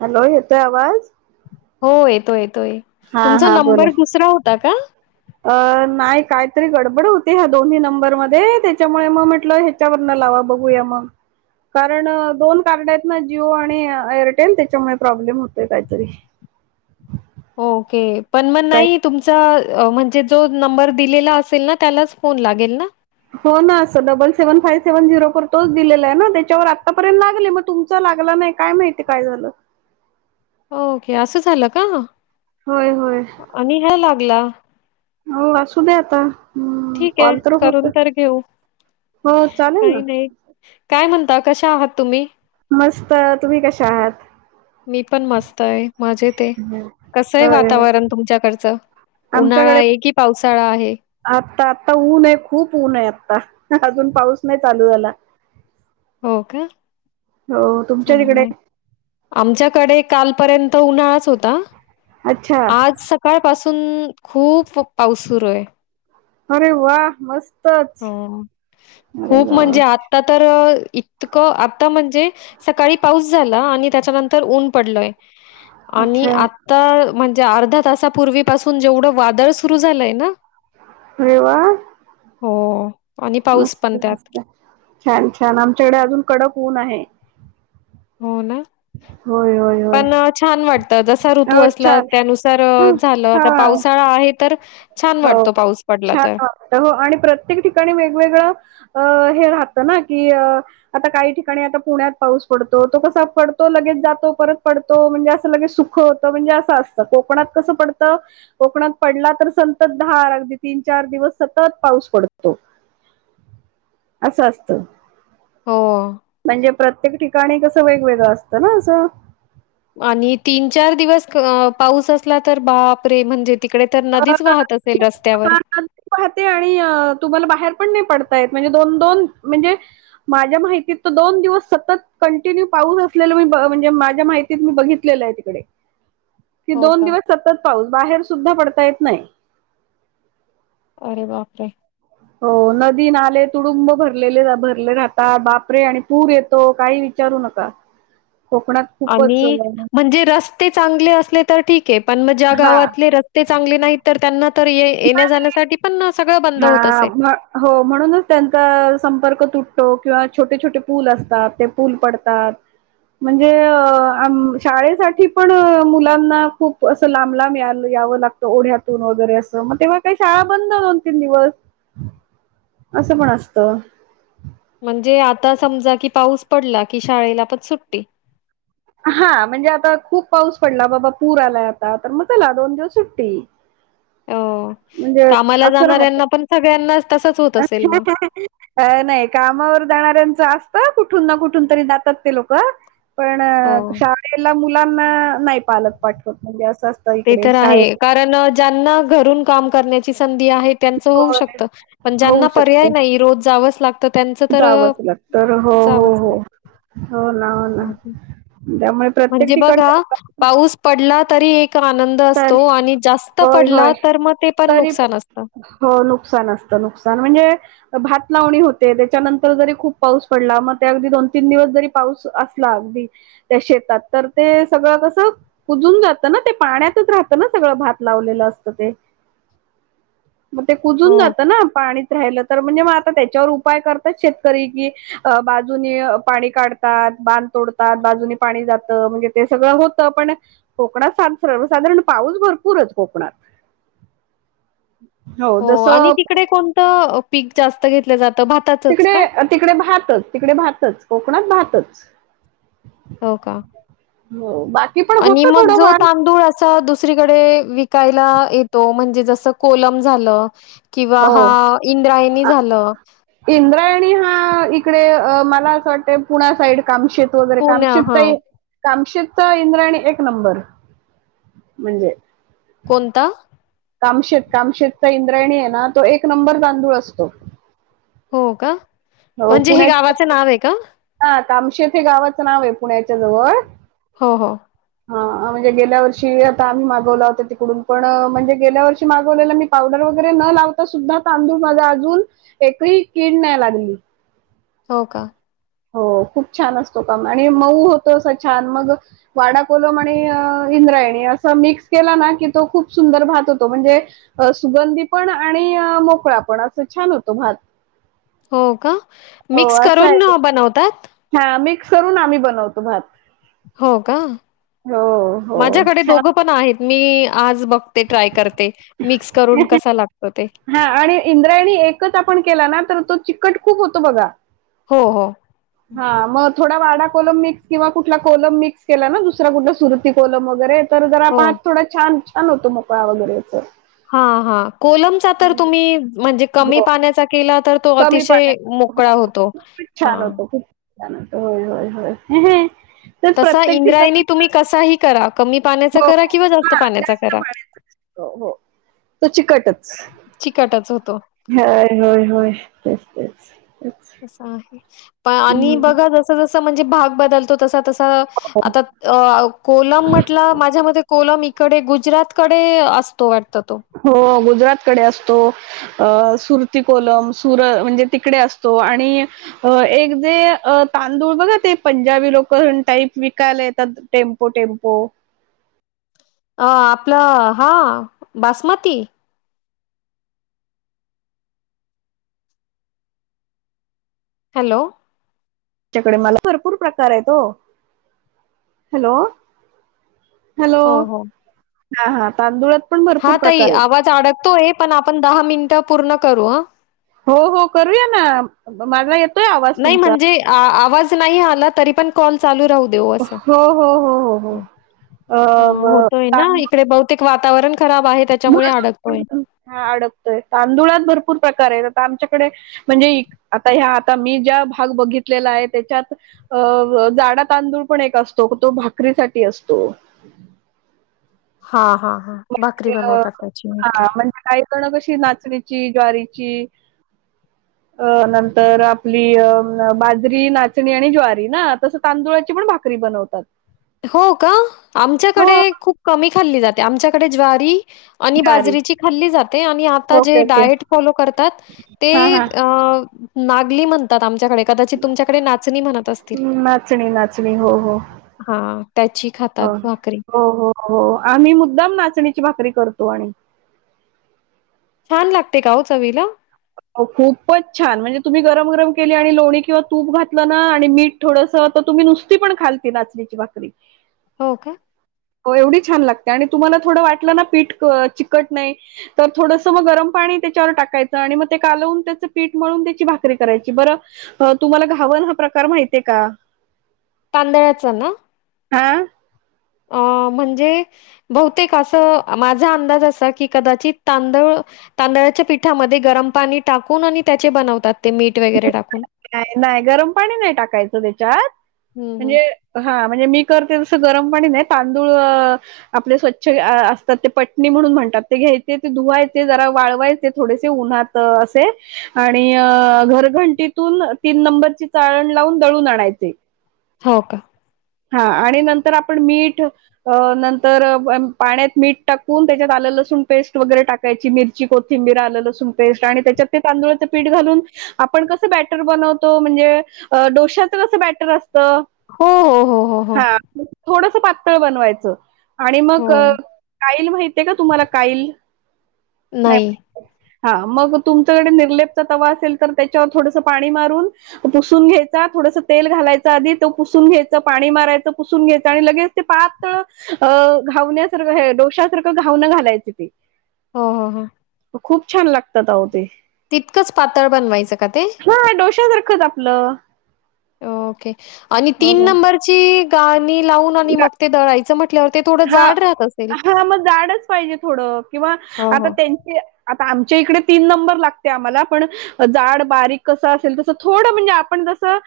Hello येतोय आवाज. हो येतो येतोय हा तुमचा हा बोला नंबर दुसरा होता का? अ नाही कायतरी गडबड होती ह्या दोन्ही नंबर मध्ये त्याच्यामुळे मग म्हटलं ह्याच्यावरन लावा, बघूया म. कारण दोन कार्ड येत ना जिओ आणि एअरटेल त्याच्यामुळे प्रॉब्लेम होतय काहीतरी. ओके पण मग काय नाही तुमचा म्हणजे जो नंबर दिलेला असेल ना त्यालाच फोन लागेल ना. हो ना असं double seven five seven zero तोच दिलेलाय ना त्याच्यावर आतापर्यंत लागले मग तुमचा लागलं नाही काय माहिती काय झालं. ओके असं झालं का? होय होय. आणि ह्या लागला. हो असू दे आता. हम्म ठीके कॉल तर होत करून तर घेऊ हो चालेल ना काही नाही काय म्हण ता कशा आहात तुम्ही? मस्त तुम्ही कशा आहात. मी पण मस्तये मजेते कसय होय होय वातावरण तुमच्याकडचं. उन्हाळा आमच्याकडे आहे कि पावसाळा आहे. आता आता ऊने खूप ऊने आता अजून पाऊस नाही चालू झाला. हो का? हो तुमच्या चांगलं तिकडे. आहे. आमच्याकडे कालपर्यंत उन्हाळाच होता अच्छा आज सकाळपासून खूप पाऊस सुरूये. अरे वाह मस्त. ह खूप वा म्हणजे आता तर इतकं आता म्हणजे सकाळी पाऊस झाला आणि त्याच्यानंतर ऊन पडलय आणि अच्छा आता म्हणजे अर्धा तासापूर्वी पासून जेवढं वादळ सुरु झालंय ना, अरे वा. हो. आणि पाऊस मस्त पण त्यात. मस्त छान छान आमच्याकडे अजून कडक ऊन आहे. हो ना? होय, होय, होय. पण अ, छान वाटतं जसा ऋतू हो असला छान त्यानुसार हा झालं आता हा. पावसाळा आहे तर छान हो वाटतो पाऊस पडला छान तर. वाटत हो आणि प्रत्येक ठिकाणी वेगवेगळं अ राहत ना की आता काही ठिकाणी आता पुण्यात पाऊस पडतो तो कसा पडतो, लगेच जातो फरक पडतो म्हणजे असं लगेच सुख होतं, म्हणजे असं असतं कोकणात कसं पडतं, कोकणात पडला तर सन सतत दार अगदी तीन, चार दिवस सतत पाऊस पडतो. अस असत. हो. म्हणजे प्रत्येक ठिकाणी कसं वेगवेगळं असतं ना असं आणि तीन, चार दिवस पाऊस असला तर बापरे! म्हणजे तिकडे तर नदीच वाहत असेल रस्त्यावर? वाहते आणि तुम्हाला बाहेर पण नाही पडता येत म्हणजे दोन-दोन म्हणजे माझ्या माहितीत दोन दिवस सतत कंटिन्यू पाऊस असलेल मी म्हणजे माझ्या माहितीत मी बघितलेलं आहे तिकडे. कि हो दोन का? दिवस सतत पाऊस बाहेर सुद्धा पडता येत नाही. अरे बापरे! हो नदी, नाले तुडुंब भरलेले भरले राहतात. बापरे! आणि पूर येतो काही विचा करू नका. [inaudible] कोकणात खूपच आणि म्हणजे रस् रस्ते चांगले असले तर ठीक आहे पण मग ज्या हा गावातले रस्ते चांगले नाहीत तर त्यांना तर ये-येण्या, जाण्यासाठी पण सगळं बंद होत हा, असेल. हो. म्हणूनच त्यांचा संपर्क तुट तात किंवा छोटे-छोटे पूल असतात ते पूल पडतात. म्हणजे शाळेसाठी पण मुलांना खूप अस लांब-लांब या याव लागतओढ्यातून वगैरे अस मग तेव्हा काही शाळा बंद तीन दिवस असं पण असत. म्हणजे आता समजा कि पाऊस पडला की शाळेला पण सुट्टी. हां. म्हणजे आता खूप पाऊस पडला बाबा पूर आलाय आता तर मग चला दोन दिवस सुट्टी. हो म्हणजे कामाला असं जाणाऱ्यांना पण सगळ्यांना तस अ नाही कामावर जाणारऱ्यांच असतं कुठून ना कुठंन तरी जातात ते लोक पण हो शाळेला नां नाही पालक पाठवत म्हणजे अस ते तर आहे कारण ज्यांना घरून काम करण्याची स धी आहे त्यांच होऊ होय शकत पण ज्यांना होऊ पर्याय शकत नाही रोज जावंच लागतं तर त्यांचं तर जावंच लागत तर हो हो जावंच हो हो ना हो ना लागत त्यामुळे प्रत्येक म्हणजे ठिकाण बघा पाऊस पडला तरी एक आनंद तर असतो आणि जास्त होय, पडला होय तर मग ते पण तरी नुकसान असतं. हो नुकसान असत. नुकसान म्हणजे भात लावणी होते त्याच्यानंतर जरी खूप पाऊस पडला मग ते अगदी दोन, तीन दिवस जरी पाऊस असला अगदी त्या शेतात तर ते सगळं कसं कुजून जात ना ते पाण्यात राहत ना सगळं भात लावलेलं असतं ते. मग ते कुजून हो, जातं ना पाणीत राहिलं तर म्हणजे त्याच्यावर उपाय करतात, शेतकरी की बाजूनी पाणी काढतात बांध तोडतात. ज पाणी जात म्हणजे ते सगळं होत पण कोकणात स साधारण पाऊस भरपूर ये कोकणात. हो, आणि तिकडे कोणतं पीक जास्त घेतले जात? तिकडे तिकडे भातच तिकडे भातच कोकणात भातच. हो, का? हो बाकी पण आणि होतं मग जो थोडंफार तांदूळ अस दुसरीकडे विकायला येतो, म्हणजे जस कोलम झालं किंवा हो हा इंद्रायणी झालं. अ इकडे मला असं वाटतय पुण्या साईड काम शेत वगैरे काम पुण्या शीकत हां. ये काम शीक फत इंद्राणी एक नंबर, म्हणजे कोणता? कामशेत कामशेतचा इंद्रायणी आहे ना तो एक नंबर तांदूळ असतो. हो का, हो म्हणजे हे पुण्यात गावाचं नाव हाय का? हा आता कामशथे गावाचं नाव आहे पुण्याच्या जवळ हो हो. हा म्हणजे गेल्या वर्ष आता आम्ही मागवला होता तिकडून पण म्हणजे गेल्या वर्षी मागवलेला मी पावडर वगैरे न लावता सुद्धा तांदूळ मझा अजून एकही कीड नाही लागली. हो का? हो खूप छान असतो काम आणि मऊ होतो असं छान मग वाडा कोलम आणि इंद्रायणी अस मिक्स केला ना की तो खूप सुंदर भात होतो म्हणजे सुगंधी पण आणि मोकळा आपण असं छान होतो भात. हो का हो मिक्स करून बनवतात. सरून आम्ही बनवतो भात. हो का, हो हो माझ्याकडे छान दोघं पण आहेत मी आज बघ ट्राय कर मिक्स करून कसा लाग हा आणि इंद्रायणी एकच आपण केला ना तर तो चिकट खूप होतो बघा. हो हो. हा मग. थोडा वाडा कोलम मिक्स किंवा कुठला कोलम मिक्स केला ना दुसरा कुठला सुरती कोलम वगैरे. तर जरा हो. पात थोडा छान छान होतो मोकळा वगैरेच. हा हा कोलमचा तर तुम्ही म्हणजे कमी हो पाण्याचा केला तर. तो कमी अतिशय पाण्यात हो मोकळा होतो, खूपच हा. छान होतो खूप होय होय होय. तेच तसा प्रत्येक इंद्रायणी ठिकाण तुम्ही कसाही करा कमी पाण्याचा हो करा किंवा जास्त हा पाण्याचा जास्त करा. पाण्याच हो तो चिकटच, चिकटच होतो. होय होय होय. [unintelligible] तास आहे, पहा आणि हम्म बघा जस जसं म्हणजे भाग बदलतो तसा तसा अ आता कोलम म्हटल माझ्या मते कोलम कडे गुजरात कडे असतो वाट हो गुजरात कडे असतो. सुरती कोलम सुर म्हणजे तिकडे असतो आणि एक जे अ तां तांदूळ बघा ते पंजाबी लोक टाईप विकायला येतात टेम्पो टेम्पो. अ आपलं हा बासमती. हॅलो. त्याच्याकडे मला भरपूर प्रकार आहे त ओ, हॅलो. हॅलो हो हो. हा हा तांदुळ हा ताई आवाज अडकतोय पण आपण दहा मिनिटं पूर्ण करू हा. हो हो करूया ना माझा आवाज नाही तुमचा म्हणजे आवाज नाही आला तरी पण कॉल चालू राहू दे असं. हो हो हो हो हो, अ ब [unintelligible] वातवरण. हा अडकतोय, तांदुळात भरपूर प्रकार आहेत आता आमच्याकडे म्हणजे आता ह्या आता मी ज्या भाग बघितलेला आहे त्याच्यात अ जाडा तांदूळ पण एक असतो तो भाकरीसाठी असतो. [inaudible] हा हा भाकरी बनवतात [unintelligible] त्याची हा ओके म्हणजे काही जण कशी ती नाचणीची ज्वारीची [inaudible] अ नंतर आपली अ बाजरी, नाचणी आणि ज्वारी ना तस तांदुळाची पण भाकरी बनवतात. हो का हो आमच्याकडे खूप कमी खाल्ली जाते आमच्याकडे ज्वारी आणि ज्वारी बाजरीची खाल्ली जाते, आणि आ ओके जे ओके डायट फॉलो करतात ते हा हा अ नागली म्हणतात आमच्याकडे कदाचित तुमच्याकडे नाचणी म्हणत असतील. नाचणी नाचणी हो हो हां, त्याची हो खातात भाकरी. हो हो हो आम्ही मुद्दाम नाचणीची भाकरी करत तो आणी. छान लागते का हो चवीला? खूपच छान म्हणजे, तुम्ही गरम, गरम केली आणि लोणी किंवा तूप घातलं ना, आणि मीठ थोड स तुम्ही नुसती पण खाल ती नाचणीची भाकरी. हो का? हो एवढी छान लागते, आणि तुम्हाला थोडं वाटलं ना पीठ चिकट नाही, तर थोडंस मग गरम पा नी त्याच्यावर टाकायाचं आणि मग ते कालवून त्याच पीठ मळून त्याची भाकरी करायची बर अ तुम्हाला घावन हा प्रकार माहितेय का? तांदळाचा ना? हा. अ, म्हणजे बहुतेक अस माझा अंदाज असा की कदाचित तांदळ तांदळा च्या पिठामध्ये गरम पाणी टाकून आणि त्याचे बनवतात, ते मीठ वगैरे टाकुन. नाही, नाही, गरम पाणी नाही टाकायचं त्याच्यात हं, हं. म्हणजे हा म्हणजे मी कर जस गरम पाणी नाही तांदूळ अ आपले स्वच्छ असतात ते पटणी म्हणून म्हणतात ते घ्याय ते धुवायचे जरा वाळवायचे, थोडेसे उन्हात असे आणि अ घरघंटीत ते तुन तीन नंबरची चाळण लावून दळून आणायचे. हो का? हा आणि नंतर आपण मीठ अ नंतर पाण्यात मीठ टाकून त्याच्यात आलं लसूण पेस्ट वगैरे टाकायची, मिरची कोथिंबीर आलं लसूण पेस्ट, आणि त्याच्यात ते तांदुळाचं पीठ घालून आपण कसं बॅटर बनवतो, म्हणजे डोश्याच कसं बॅटर अस हो हो. हो, हो. हा थोडस पातळ बनवायचं, आणि मग हो काइ काईल माहितीे का, तुम्हाला काईल? नाही. हा मग तुमच्याकडे निर्लेप चा तवा असेल तर, त्याच्यावर थोडस पाणी मारून पुसून घ्यायचा थोडस तेल घालाय च आधी तो पुसून घ्याय पाणी मारायच पुसून घ्यायचं, आणि लगेच ते पातळ घावण्यासारंख डोशा सारखं घाव घावन घालायच ते. हो हो हो. खूप छान लागतात अहो ते. तितकंच पातळ बनवायचं का ते? खज आपलं ओके आणि तीन हो. नंबरची गाळणी लावून आणि मग ते दळायचं म्हट हा हा मग जाडच पाहिजे थोडं किंवा हो, आता हो. त्यांची आता आमच्या इकडे तीन नंबर लागते आम्हाला पण जाड बारीक कसं असेल तसं थोडं म्हणजे आपण कसं!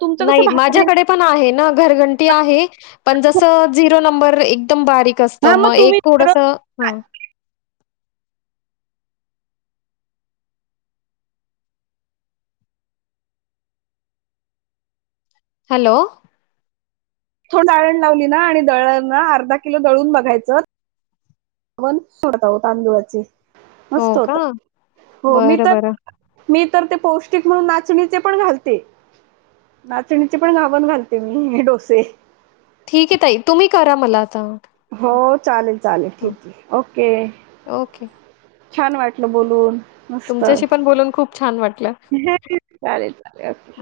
तुमचं नाही भाकरी माझ्याकडे पण आहे ना घरघंटी आहे पण जस झिरो नंबर एक एकदम बारीक असत, हा मग एक तुम्ही थोडं थोडस ह‌. हॅलो. थो डाळण लावली ना आणि दळण ना अर्धा किलो दळून बघायचं वन सोडता ओ तांदुळाचे हो मस्त का? होता हो मी बरं, तर बरं. मी तर ते पौष्टिक म्हणून नाचणीचे पण घालते. नाचणीचे पण घावण घालते मी डोसे. ठीक आहे ताई तुम्ही करा मला आता. हो, चालेल चालेल ठीक आहे ओके! ओके. छान! वाटलं बोलून. मस्त! तुमच्याशी पण बोलून खूप छान वाटलं. चालेल चालेल.